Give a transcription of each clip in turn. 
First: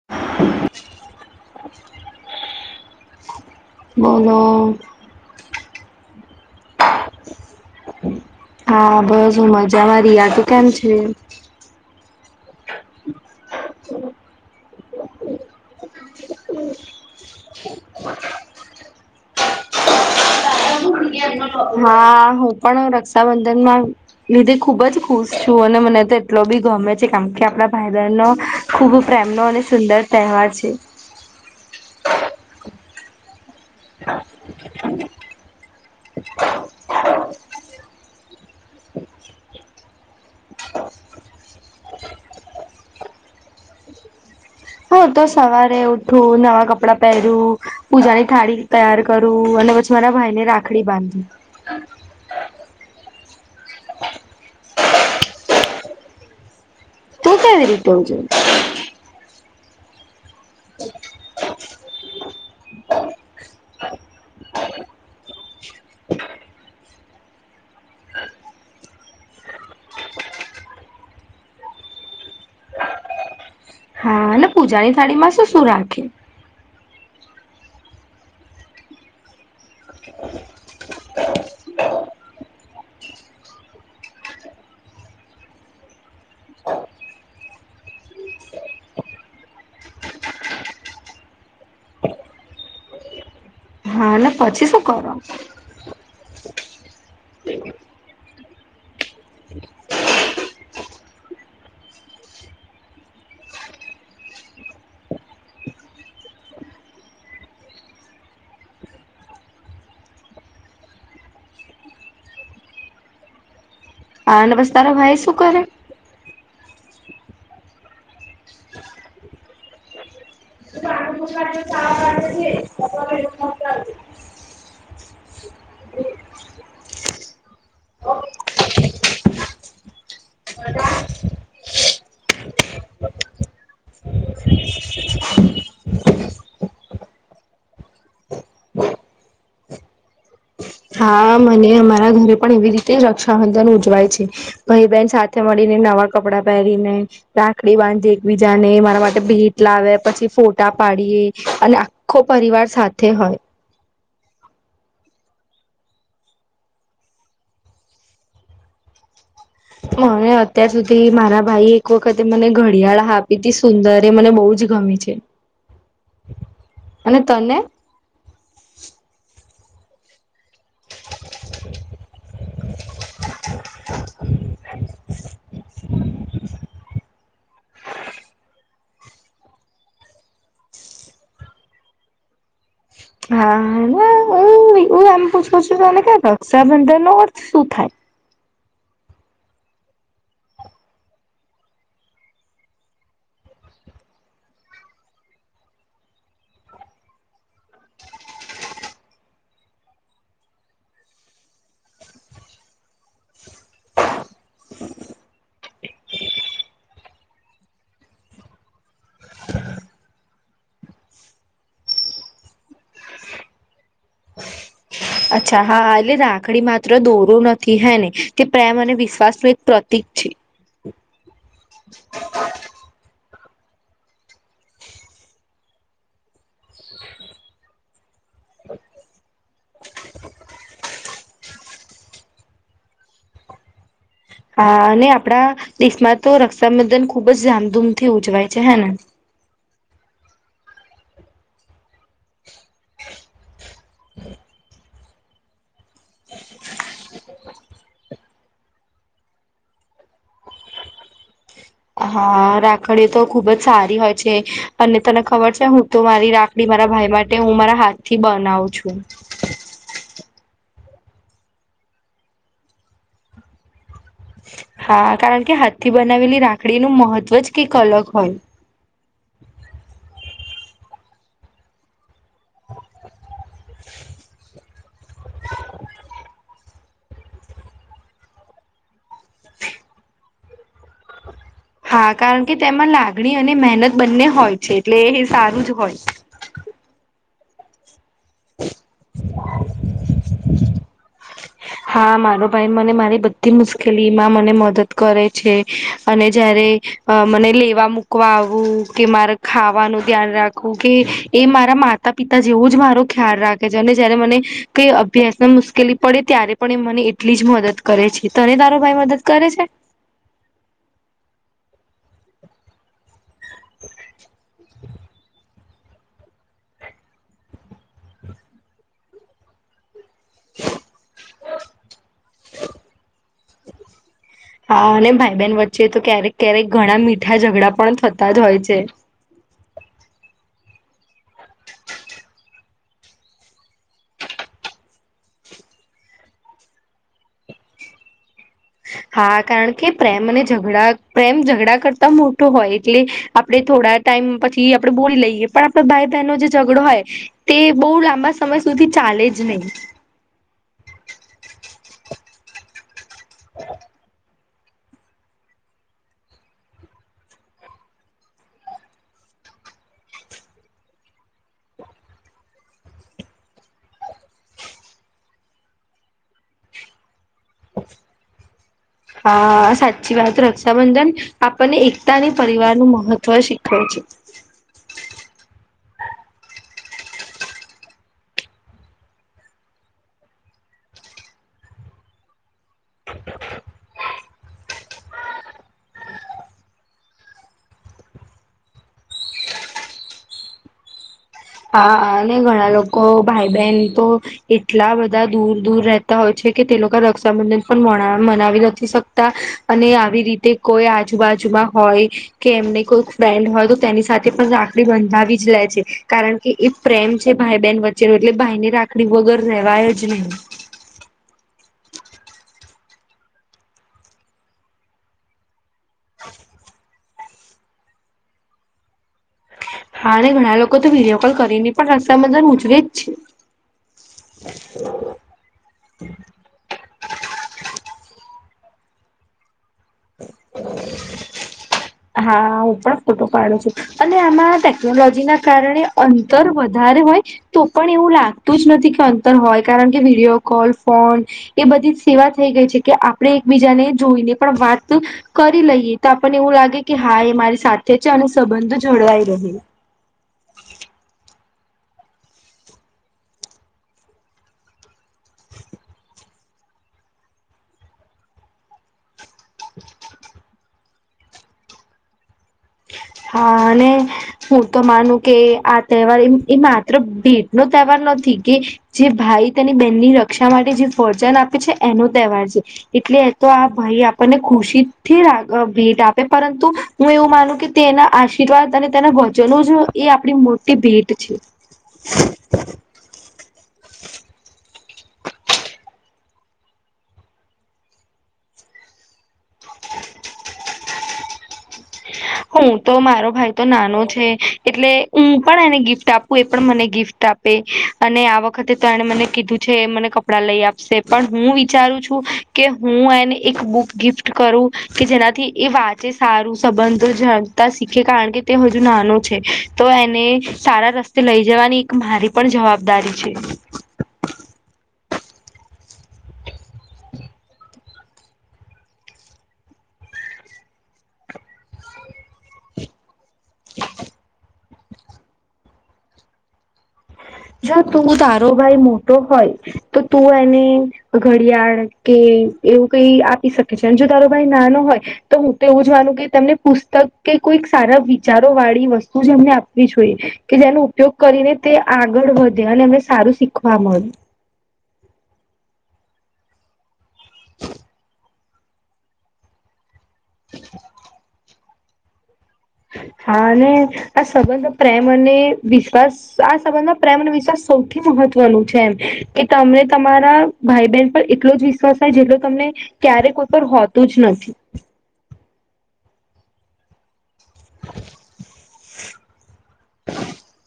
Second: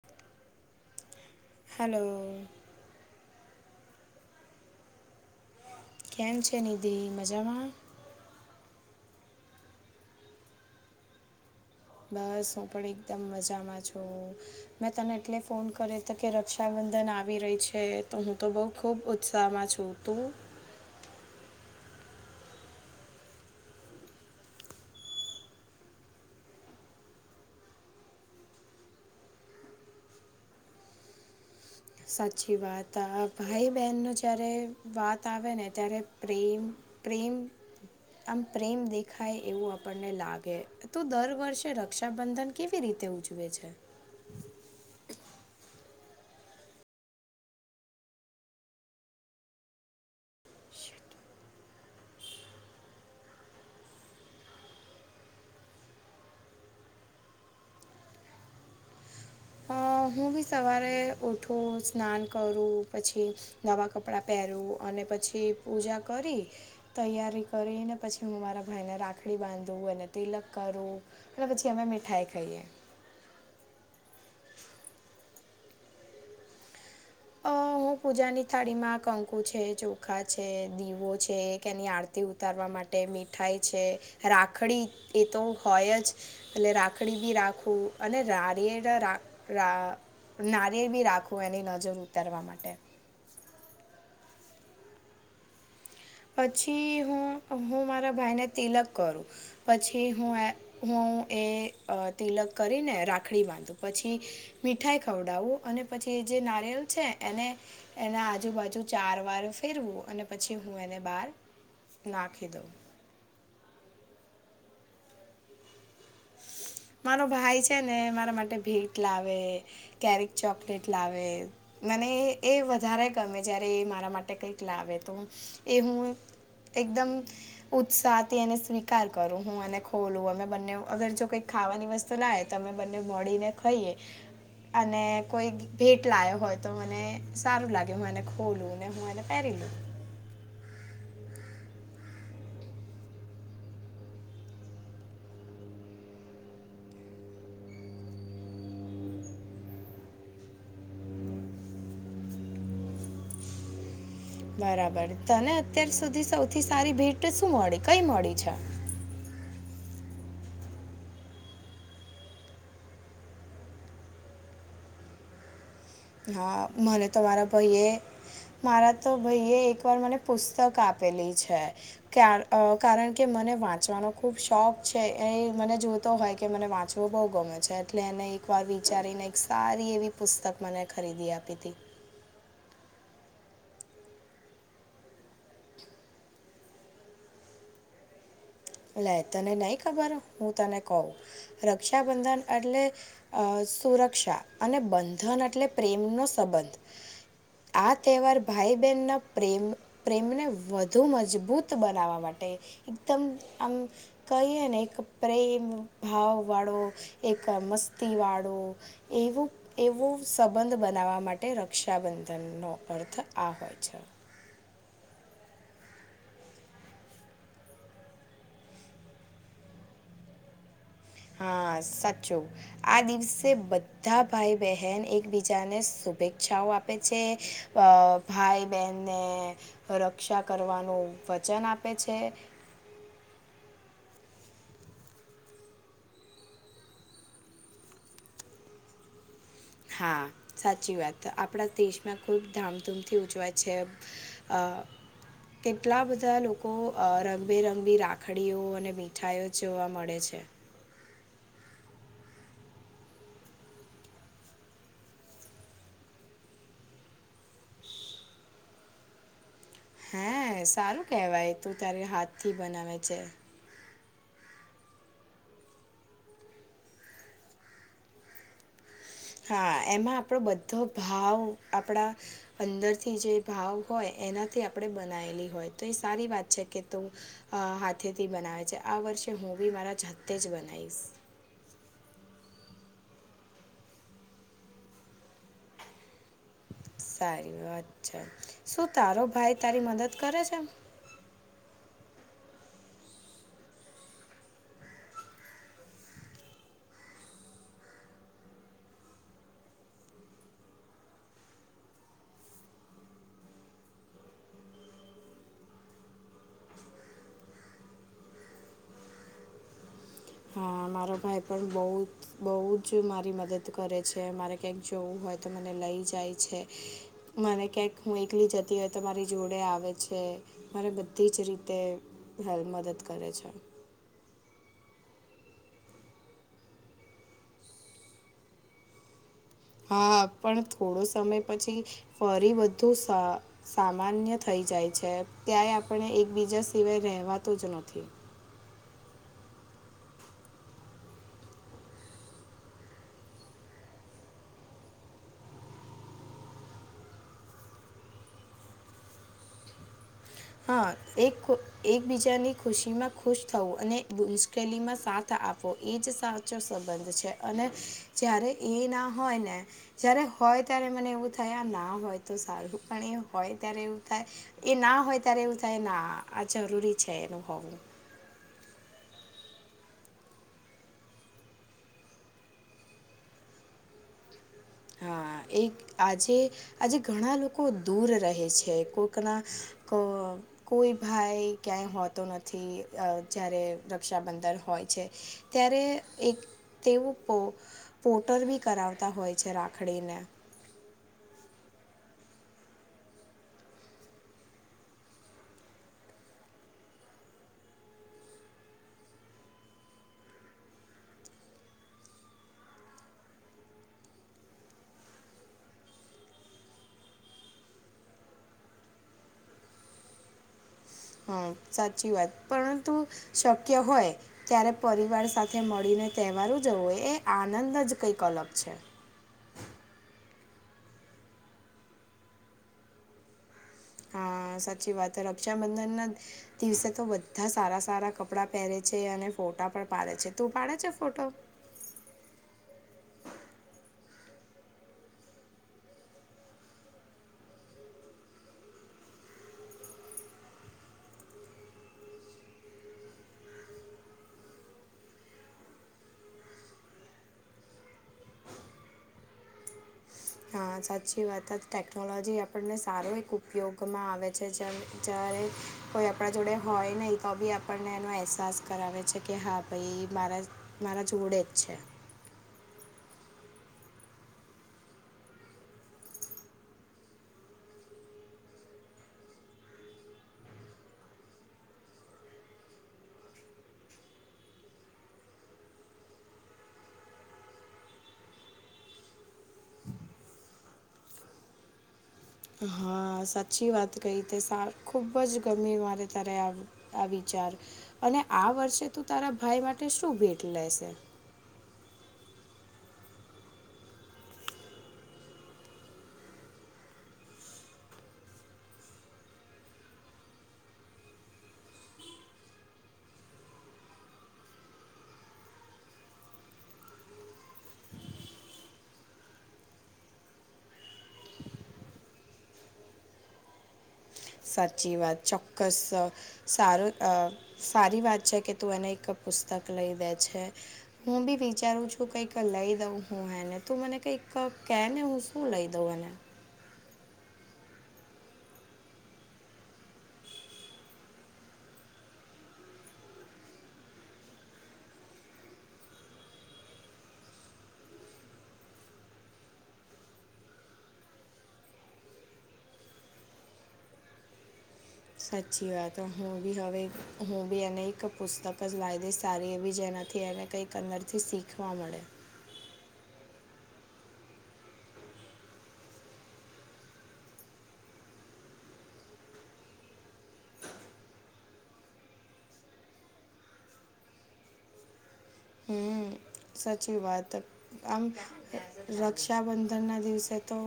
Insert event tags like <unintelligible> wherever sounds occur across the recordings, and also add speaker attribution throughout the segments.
Speaker 1: <inaudible> <unintelligible>
Speaker 2: Hello.
Speaker 1: બોલો.
Speaker 2: કેમ છે નિધિ મજામાં.
Speaker 1: હા બસ હું મજામાં રિયા તો કેમ છે.
Speaker 2: બસ હું પણ એકદમ મજામાં છું. મેં તને એટલે ફોન કર્યો હતો કે રક્ષાબંધન આવી રહી છે તો હું તો બઉ. ખૂબ ઉત્સાહમાં છું તું.
Speaker 1: હા હું પણ રક્ષાબંધનમાં. નિઘિ ખુબ જ ખુશ છું અને મને તો એટલો બી ગમે છે કા કે આપડા ભાઈ બહેન નો. ખૂબ પ્રેમનો અને સુંદર તહેવાર છે.
Speaker 2: સાચી વાત ભાઈ બહેનનું જારે વાત આવે ને ત્યારે પ્રેમ પ્રેમ આમ પ્રેમ દેખાય એવું આપણને લાગે તું દર વર્ષે રક્ષાબંધન કેવી રીતે ઉજવે છે.
Speaker 1: હા તો સવારે ઉઠું નવા કપડાં પહેરું પૂજાની થાળી તૈયાર કરું અને પછી મારા ભાઈ ને રાખડી બાંધી હમ તોતા ર રતો જો
Speaker 2: હું બી સવારે ઉઠું સ્નાન કરું પછી નવા કપડાં પહેરું અને પછી પૂજા કરી તૈયારી કરીને પછી હું મારા ભાઈને રાખડી બાંધું અને તિલક કરું એ પછી અમે મીઠાઈ ખાઈએ
Speaker 1: હા અને પૂજાની થાળી માં શું શું રાખે
Speaker 2: અ હું પૂજાની થાળી માં કંકુ છે ચોખા છે દીવો છે કે એની આરતી થી ઉતારવા માટે મીઠાઈ છે રાખડી એ તો હોય જ એટલે રાખડી બી રાખવું અને રારી નારીય બી રાખું એની નજર ઉતારવા માટે
Speaker 1: એટલે પછી શું કરો
Speaker 2: પછી હું હું મારા ભાઈને તિલક કરું પછી હું હું એ તિલક કરીને રાખડી બાંધુ પછી મીઠાઈ ખવડાવું અને પછી જે નારિયલ છે એને એના આજુબાજુ ચાર વાર ફેરવું અને પછી હુ એને બહાર નાખી દઉં
Speaker 1: હા ન બસ તારો ભાઈ શું કરે
Speaker 2: મારો ભાઈ છે ને મારા માટે ભેટ લાવે કતારૅક ચોકલેટ લાવે મને એ વધારે ગમે જ્યારે એ મારા માટે કંઈક લાવે તો એ હું એકદમ ઉત્સાહ થી એને સ્વીકાર કરું હું એને ખોલું અમે બંનેવ અગર જો કઈક ખાવાની વસ્તુ લાવૅ તો અમે બંને મડીને ખાઈએ અને કોઈ ભેટ લાયો હોય તો મને સારું લાગે હું એને ખોલું ને હું એને પહેરી લઉં
Speaker 1: હા મને અમારા ઘરે પણ એવી રીતે રક્ષાબંધન ઉજવાય છે ભાઈ બહેન સાથે મળીને નવા કપડાં પહેરીને રાખડી બાંધે એકબીજાને મારા માટે ભેટ લાવે પછી ફોટા પાડીએ અને આખો પરિવાર સાથે હોય
Speaker 2: બરાબર તને અત્યાર સુધી સૌથી સારી ભેટ શું મળી કઈ મળી છે
Speaker 1: મને અત્યાર સુધી મારા ભાઈ એ એક વખતે મને ઘડિયાળ આપી તી સુંદર એ મને બઉ જ ગમી છે
Speaker 2: હા મને તો
Speaker 1: અને
Speaker 2: મારા
Speaker 1: તને
Speaker 2: ભાઈએ મારા તો ભાઈએ એક વાર મને પુસ્તક આપેલી છે કારણ કે મને વાંચવાનો ખુબ શોખ છે એ મને જોતો હોય કે મને વાંચ તો બહુ ગમે છે એટલે એને એક વાર વિચારીને એક સારી એવી પુસ્તક મને ખરીદી આપી હતી
Speaker 1: હા ના એમ પૂછ પછ તને ક્યા રક્ષાબંધન શું થાય
Speaker 2: લે તને નહી ખબર હું તને કહું રક્ષાબંધન એટલે અ સુરક્ષા અને બંધન એટલે પ્રેમનો સંબંધ આ તહેવાર ભાઈ બહેનના પ્રેમ પ્રેમને વધુ મજબૂત બનાવા માટે એકદમ આમ કહીએ ને એક પ્રેમ ભાવ વાળો એક મસ્તી વાળો એવું એવું સંબંધ બનાવવા માટે રક્ષાબંધનનો અર્થ આ હોય છે
Speaker 1: અચ્છા હા એટલે રાખડી માત્ર દોરો નથી હે ને તે પ્રેમ અને વિશ્વાસ નું એક પ્રતિક છે
Speaker 2: હા સાચું આ દિવસે બધા ભાઈ બહેન એકબીજાને શુભેચ્છા ઈચ્છાઓ આપે છે અ ભાઈ બહેનને રક્ષા કરવાનું વચન આપે છે
Speaker 1: હા અને આપણા દેશમાં તો રક્ષાબંધન ખુબ જ ધામધૂમથી ઉજવાય છે હે ને
Speaker 2: હા સાચી વાત આપણા દેશમાં ખુબ ધામધૂમથી ઉજવાય છે અ કેટલા બધા લોકો રંગબેરંગી રાખડીઓ અને મીઠાઈઓ જોવા મળે છે
Speaker 1: હા રાખડીઓ તો ખુબ જ સારી હોય છે અને તને ખબર છે હું તો મારી રાખડી મારા ભાઈ માટે તેમ હું મારા હાથ થી બનાવું છું
Speaker 2: હે સારું કેહેવાય તું તારે હાથથી બનાવે છે
Speaker 1: હા કારણ કે હાથથી બનાવેલી રાખડીનું મહત્વ જ કંઈક અલગ હોય
Speaker 2: હા એમાં આપણો બધો ભાવ આપણા અંદરથી જે ભાવ હોય એનાથી આપણે બનાયેલી હોય તો એ સારી વાત છે કે તું હાથેથી બનાવે છે આ વર્ષે હું બી મારા હાથે જાતે જ બનાવીશ
Speaker 1: હા કારણ કે તેમાં લાગણી અને મહેનત બંને હોય છે એટલે એ સારું જ હોય
Speaker 2: સારી વાત છે શું તારો ભાઈ તારી મદદ કરે છે
Speaker 1: હા મારો ભાઈ મને મારી બધી મુશ્કેલીમાં મને મદદ કરે છે અને જ્યારે મને લેવા મૂકવા આવવું કે મારે ખાવાનું ધ્યાન રાખવું કે એ મારા માતા માતા પિતા જેવું જ મારો ખ્યાલ રાખે છે અને જયારે મને કઈ અભ્યાસમાં મુશ્કેલી પડે ત્યારે પણ એ મને એટલી જ મદદ કરે છે, તને તારો ભાઈ મદદ કરે છે.
Speaker 2: હા મારો ભાઈ પણ બહુ બહુ જ મારી મદદ કરે છે, મારે ક્યાંઈક જોવું હોય તો મને લઈ જાય છે. મને ક્યાંક હું એકલી જતી હોય તો મારી જોડે આવે. છે મારે બધી જ રીતે હ મદદ કરે છે.
Speaker 1: હા અને ભાઈ બહેન વચ્ચે તો ક્યારેક ક્યારેક ઘણા મીઠા ઝઘડા પણ થતા જ હોય છે.
Speaker 2: હા પણ થોડો સમય પછી ફરી બધુ સા સામાન્ય થઈ જાય છે ત્યાંય આપણે એકબીજા સિવાય રહેવાતું જ નથી.
Speaker 1: હા કારણ કે પ્રેમ અને ઝઘડા પ્રેમ ઝઘડા કરતા મોટો હોય એટલે આપડે થોડા ટાઈમ પછી આપડે બોલી લઈએ પણ આપણા ભાઈ બહેનનો જે ઝઘડો હોય તે બહુ લાંબા સમય સુધી ચાલે જ નહીં.
Speaker 2: હા એક ખુ એકબીજાની ખુશી માં ખુશ થવું અને <unintelligible> મુશકેલી માં સાથ આપો એ જ સાચો સંબંધ છે અને જ્યારે એ ના હોય ને જયારે હોય ત્યારે મને એવું થાય આ ના હોય તો સારું પણ એ હોય ત્યારે એવું થાય. એ ના હોય ત્યારે એવું થાય ના આ જરૂરી છે એનુ હોવું.
Speaker 1: હ સાચી વાત રક્ષાબંધન આપણને એકતા અને પરિવાર નું મહત્વ શીખવ છે.
Speaker 2: હા એક આજે આજે ઘણા લોકો દૂર રહે છે કોઈકના ક કોઈ ભાઈ ક્યાંય હોતો નથી અ જયારે રક્ષાબંધન હોય છે. ત્યારે એક તેઓ પો પોટર બી કરાવતા હોય. છે રાખડીને.
Speaker 1: હા અને ઘણા લોકો ભાઈ બહેન તો એટલા બધા દૂર દૂર રહેતા હોય છે કે તે લોકો રક્ષાબંધન પણ મણા મનાવી નથી શક તા અને આવી રીતે કોઈ આજુબાજુમાં હોય. કે એમને કોઈ ફ્રેન્ડ હોય તો તેની સાથે પણ રાખડી બંધાવી જ લે છે. કારણ કે એ પ્રેમ છે ભાઈ બહેન વચ્ચેનો એટલે ભાઈ ને રાખડી વગર રહેેવાય જ નહીં.
Speaker 2: હા સાચી વાત પરંતુ શક્ય હોય ત્યારે પરિવાર સાથે મળીને તહેવારો ઉજવો એ આનંદ જ કંઈક અલગ છે.
Speaker 1: હા અને ઘણા લોકો તો વિડીયો કોલ કરીને પણ રક્ષાબંધન ઉજવે જ છે.
Speaker 2: હા સાચી વાત હ રક્ષાબંધન ના દિવસે તો બધા સારા સારા કપડાં પહેરે છે અને ફોટા પણ પાડે છે તું પાડે છે ફોટો
Speaker 1: હા હું પણ ફોટો પાડુ છું. અને આમાં ટેકનોલોજી ના કારણે અંતર વધારે હોય તો પણ એવું લાગતું જ નથી કે અંતર હોય કારણ કે વિડીયો કોલ ફોન એ બધી જ સેવા થઈ ગઈ છે કે આપણે એકબીજાને જોઈને પણ વાત કરી લઈએ તો આપણને એવું લાગે કે હા એ મારી સાથે છે અને સંબંધો જળવાઈ રહે.
Speaker 2: હા સાચી વાત ટેકનોલોજી આપણને સારો એક ઉપયોગમાં આવે છે જેમ જ્યારે કોઈ આપણા જોડે હોય નહીં તો બી આપણને એનો અહેસાસ કરાવે છે કે હા. ભાઈ ઈ મારા મારા જોડે જ છે.
Speaker 1: હા અને હું તો માનું કે આ તહેવાર એ એ માત્ર ભેટ નો તહેવાર નથી કે જે ભાઈ તેની બહેનની રક્ષા માટે જે વચન આપે છે એનો તહેવાર છે. એટલે તો આ ભાઈ આપણને ખુશી થી રા ભેટ આપે પરંતુ હું એવું માનું કે તેના આશીર્વાદ અને તેના વચનો જ એ આપણી મોટી ભેટ છે.
Speaker 2: હા સા સાચી વાત કહી તે સા ખૂબ જ ગમી મારે તારે આ વિચાર. અને આ વર્ષે તું તારા ભાઈ માટે શું ભેટ લેશે.
Speaker 1: હું તો મારો ભાઈ તો નાનો છે એટલે હું પણ એને ગિફ્ટ આપું એ પણ મને ગિફ્ટ આપ અને આ વખતે તો એને મને કીધું છે મને કપડા લઈ આપશે પણ હું વિચારું છું કે હું એને એક બુક ગિફ્ટ કરું કે જેનાથી એ વાંચે સારું સંબંધો જાણતા શીખે કારણ કે તે હજુ નાનો છે તો એને સારા રસ્તે તે લઈ જવાની એક મારી પણ જવાબદારી છે
Speaker 2: સાચી વાત ચોક્કસ સારું સારી વાત છે કે તું એને એક પુસ્તક લઈ દે છે હું બી વિચારું છું કઈક લઈ દઉં હું હેને તું મને કંઈક કહે ને હું શું લઈ દઉં એને
Speaker 1: જો તું તારો ભાઈ મોટો હોય તો તું એને ઘડિયાળ કે એવું કઈ આપી શકે છે અને જો તારો ભાઈ નાનો હોય તો હું તો એવું જ માનું કે તેમને પુસ્તક કે કોઈક સારા વિચારો વાળી વસ્તુ એમને આપવી જોઈએ કે જેનો ઉપયોગ કરીને તે આગળ વધે અને એમાં સારું શીખવા મળે
Speaker 2: સાચી વાત હું બી હવે હું બી એને એક પુસ્તક જ લાવી દઈશ સારી એવી જેના થી એને કંઈક અંદરથી શીખવા મળે
Speaker 1: હા અને આ સંબંધો પ્રેમ અને વિશ્વાસ આ સંબંધમાં પ્રેમ વિશ્વાસ સૌથી મહત્વનું છે એમ કે તને તમારા ભાઈ બહેન પર એટલો જ વિશ્વાસ થાય જેટલો તમને ક્યારેક કોઈ પર હોતું જ નથી
Speaker 2: હમ સાચી વાત આમ રક્ષાબંધનના દિવસે તો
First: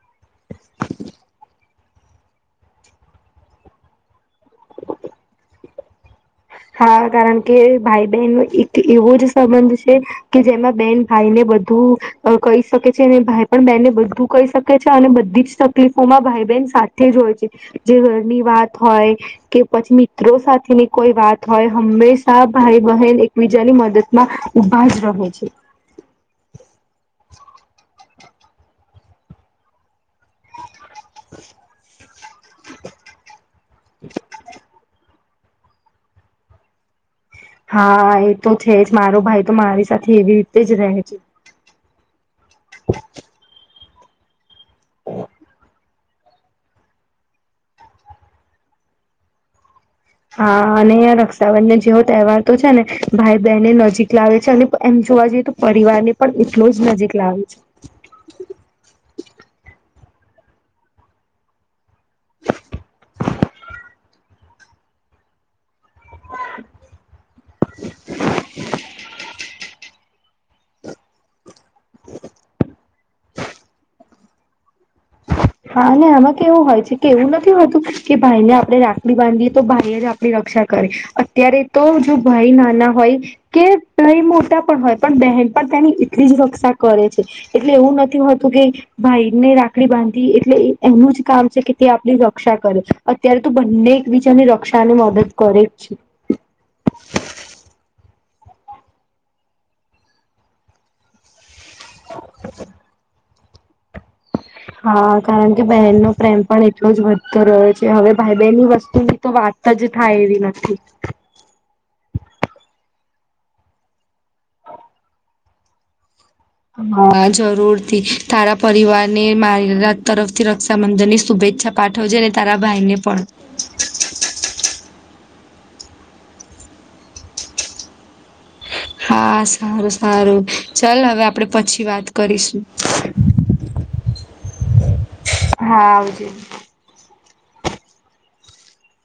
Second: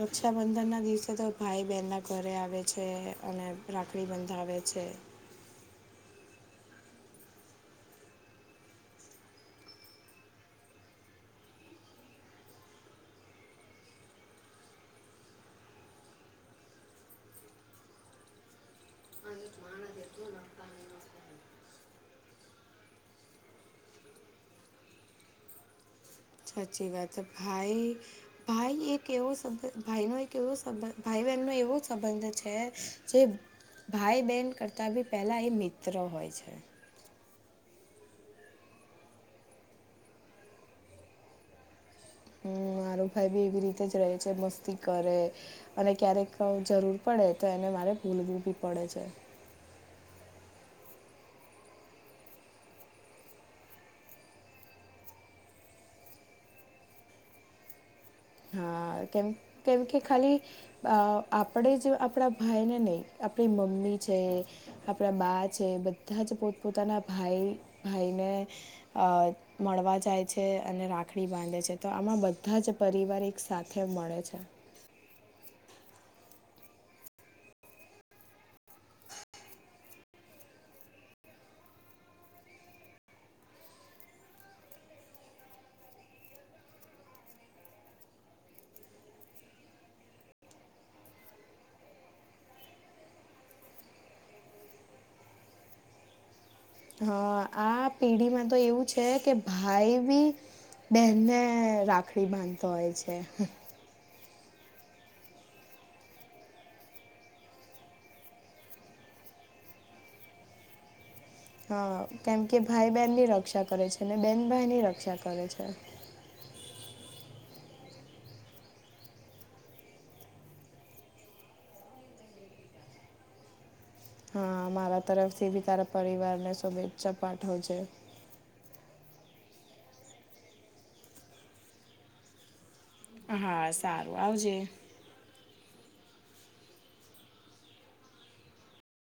Speaker 2: રક્ષાબંધનના દિવસે તો ભાઈ બહેનના ઘરે આવે છે અને રાખડી બંધાવે છે
Speaker 1: હા કારણ કે ભાઈ બહેન નો એક એવો જ સંબંધ છે કે જેમાં બેન ભાઈ ને બધું કહી શકે છે અને ભાઈ પણ બહેનને બધું કઈ શકે છે અને બધી જ તકલીફોમાં ભાઈ બહેન સાથે તે જ હોય છે જે ઘરની વાત હોય કે પછી મિત્રો સાથેની કોઈ વાત હોય હંમેશા ભાઈ બહેન એકબીજાની મદદ માં ઊભા જ રહે છે
Speaker 2: સાચી વાત ભાઈ ભાઈ એક એવો શબ ભાઈ નો એક એવો સંબંધ ભાઈ બહેનનો એવો સંબંધ છે જે ભાઈ બહેન કરતાં બી પહેલા એ મિત્ર હોય છે
Speaker 1: હા એ તો છે જ મારો ભાઈ તો મારી સાથે એવી રીતે જ રહે છે
Speaker 2: હમ, મારો ભાઈ બી એવી રીતે જ રહે છે મસ્તી કરે અને ક્યારેક જરૂર પડે તો એને મારે ભૂલવું બી પડે છે
Speaker 1: હા અને રક્ષાબંધન જેવો તહેવાર તો છે ને ભાઈ બહેનને નજીક લાવે છે અને એમ જોવા જઈએ તો પરિવાર ને પણ એટલો જ નજીક લાવે છે
Speaker 2: હા કેમ કેમ કે ખાલી આપણે જ આપણા ભાઈ ને નહી આપણી મમ્મી છે આપણા બા છે બધા બધાં જ પોતપોતાના ભાઈ ભાઈને અ મળવા જાય છે અને રાખડી બાંધે છે તો આમાં બધા જ પરિવાર એક સાથે મળે છે
Speaker 1: હા અને આમાં કેવું હોય છે કે એવું નથી હોતું કે ભાઈને આપણે રાખડી બાંધીએ તો ભાઈ જ આપણી રક્ષા કરે અત્યારે તો જો ભાઈ નાના હોય કે ભઈ મોટા પણ હોય પણ બહેન પણ તેની એટલી જ રક્ષા કરે છે એટલે એવું નથી હોતું કે ભાઈ ને રાખડી બાંધ એટલે એનું જ કામ છે કે તે આપણી રક્ષા કરે અત્યારે તો બંને એક બીજાની રક્ષા અને મદદ કરુ જ છ ઉ
Speaker 2: હ આ પેઢીમાં તો એવું છે કે ભાઈ બી બનને હ રાખડી બાંધતો હોય છે
Speaker 1: હા કારણ કે બહેનનો પ્રેમ પણ એટલો જ વધતો રહ્યો છે હવે ભાઈ બહેનની વસ્તુની તો વાત વાત જ થાય એવી નથી
Speaker 2: હા કેમ કે ભાઈ બહેન ની રક્ષા કરે છે ને બેન ભાઈ ની રક્ષા કરે છે
Speaker 1: હા જરૂર થી તારા પરિવાર ને મારીત તરફ થી રક્ષાબંધન ની શુભેચ્છા પાઠવજ ને તારા ભાઈ ને પણ
Speaker 2: હા મારા તરફથી બી તારા પરિવારને શુભેચ્છા પાઠવજે
Speaker 1: હા સારું સારું ચાલ હવે આપડે પછી વાત કરીશું
Speaker 2: હા સારું આવજે
Speaker 1: હા આવજે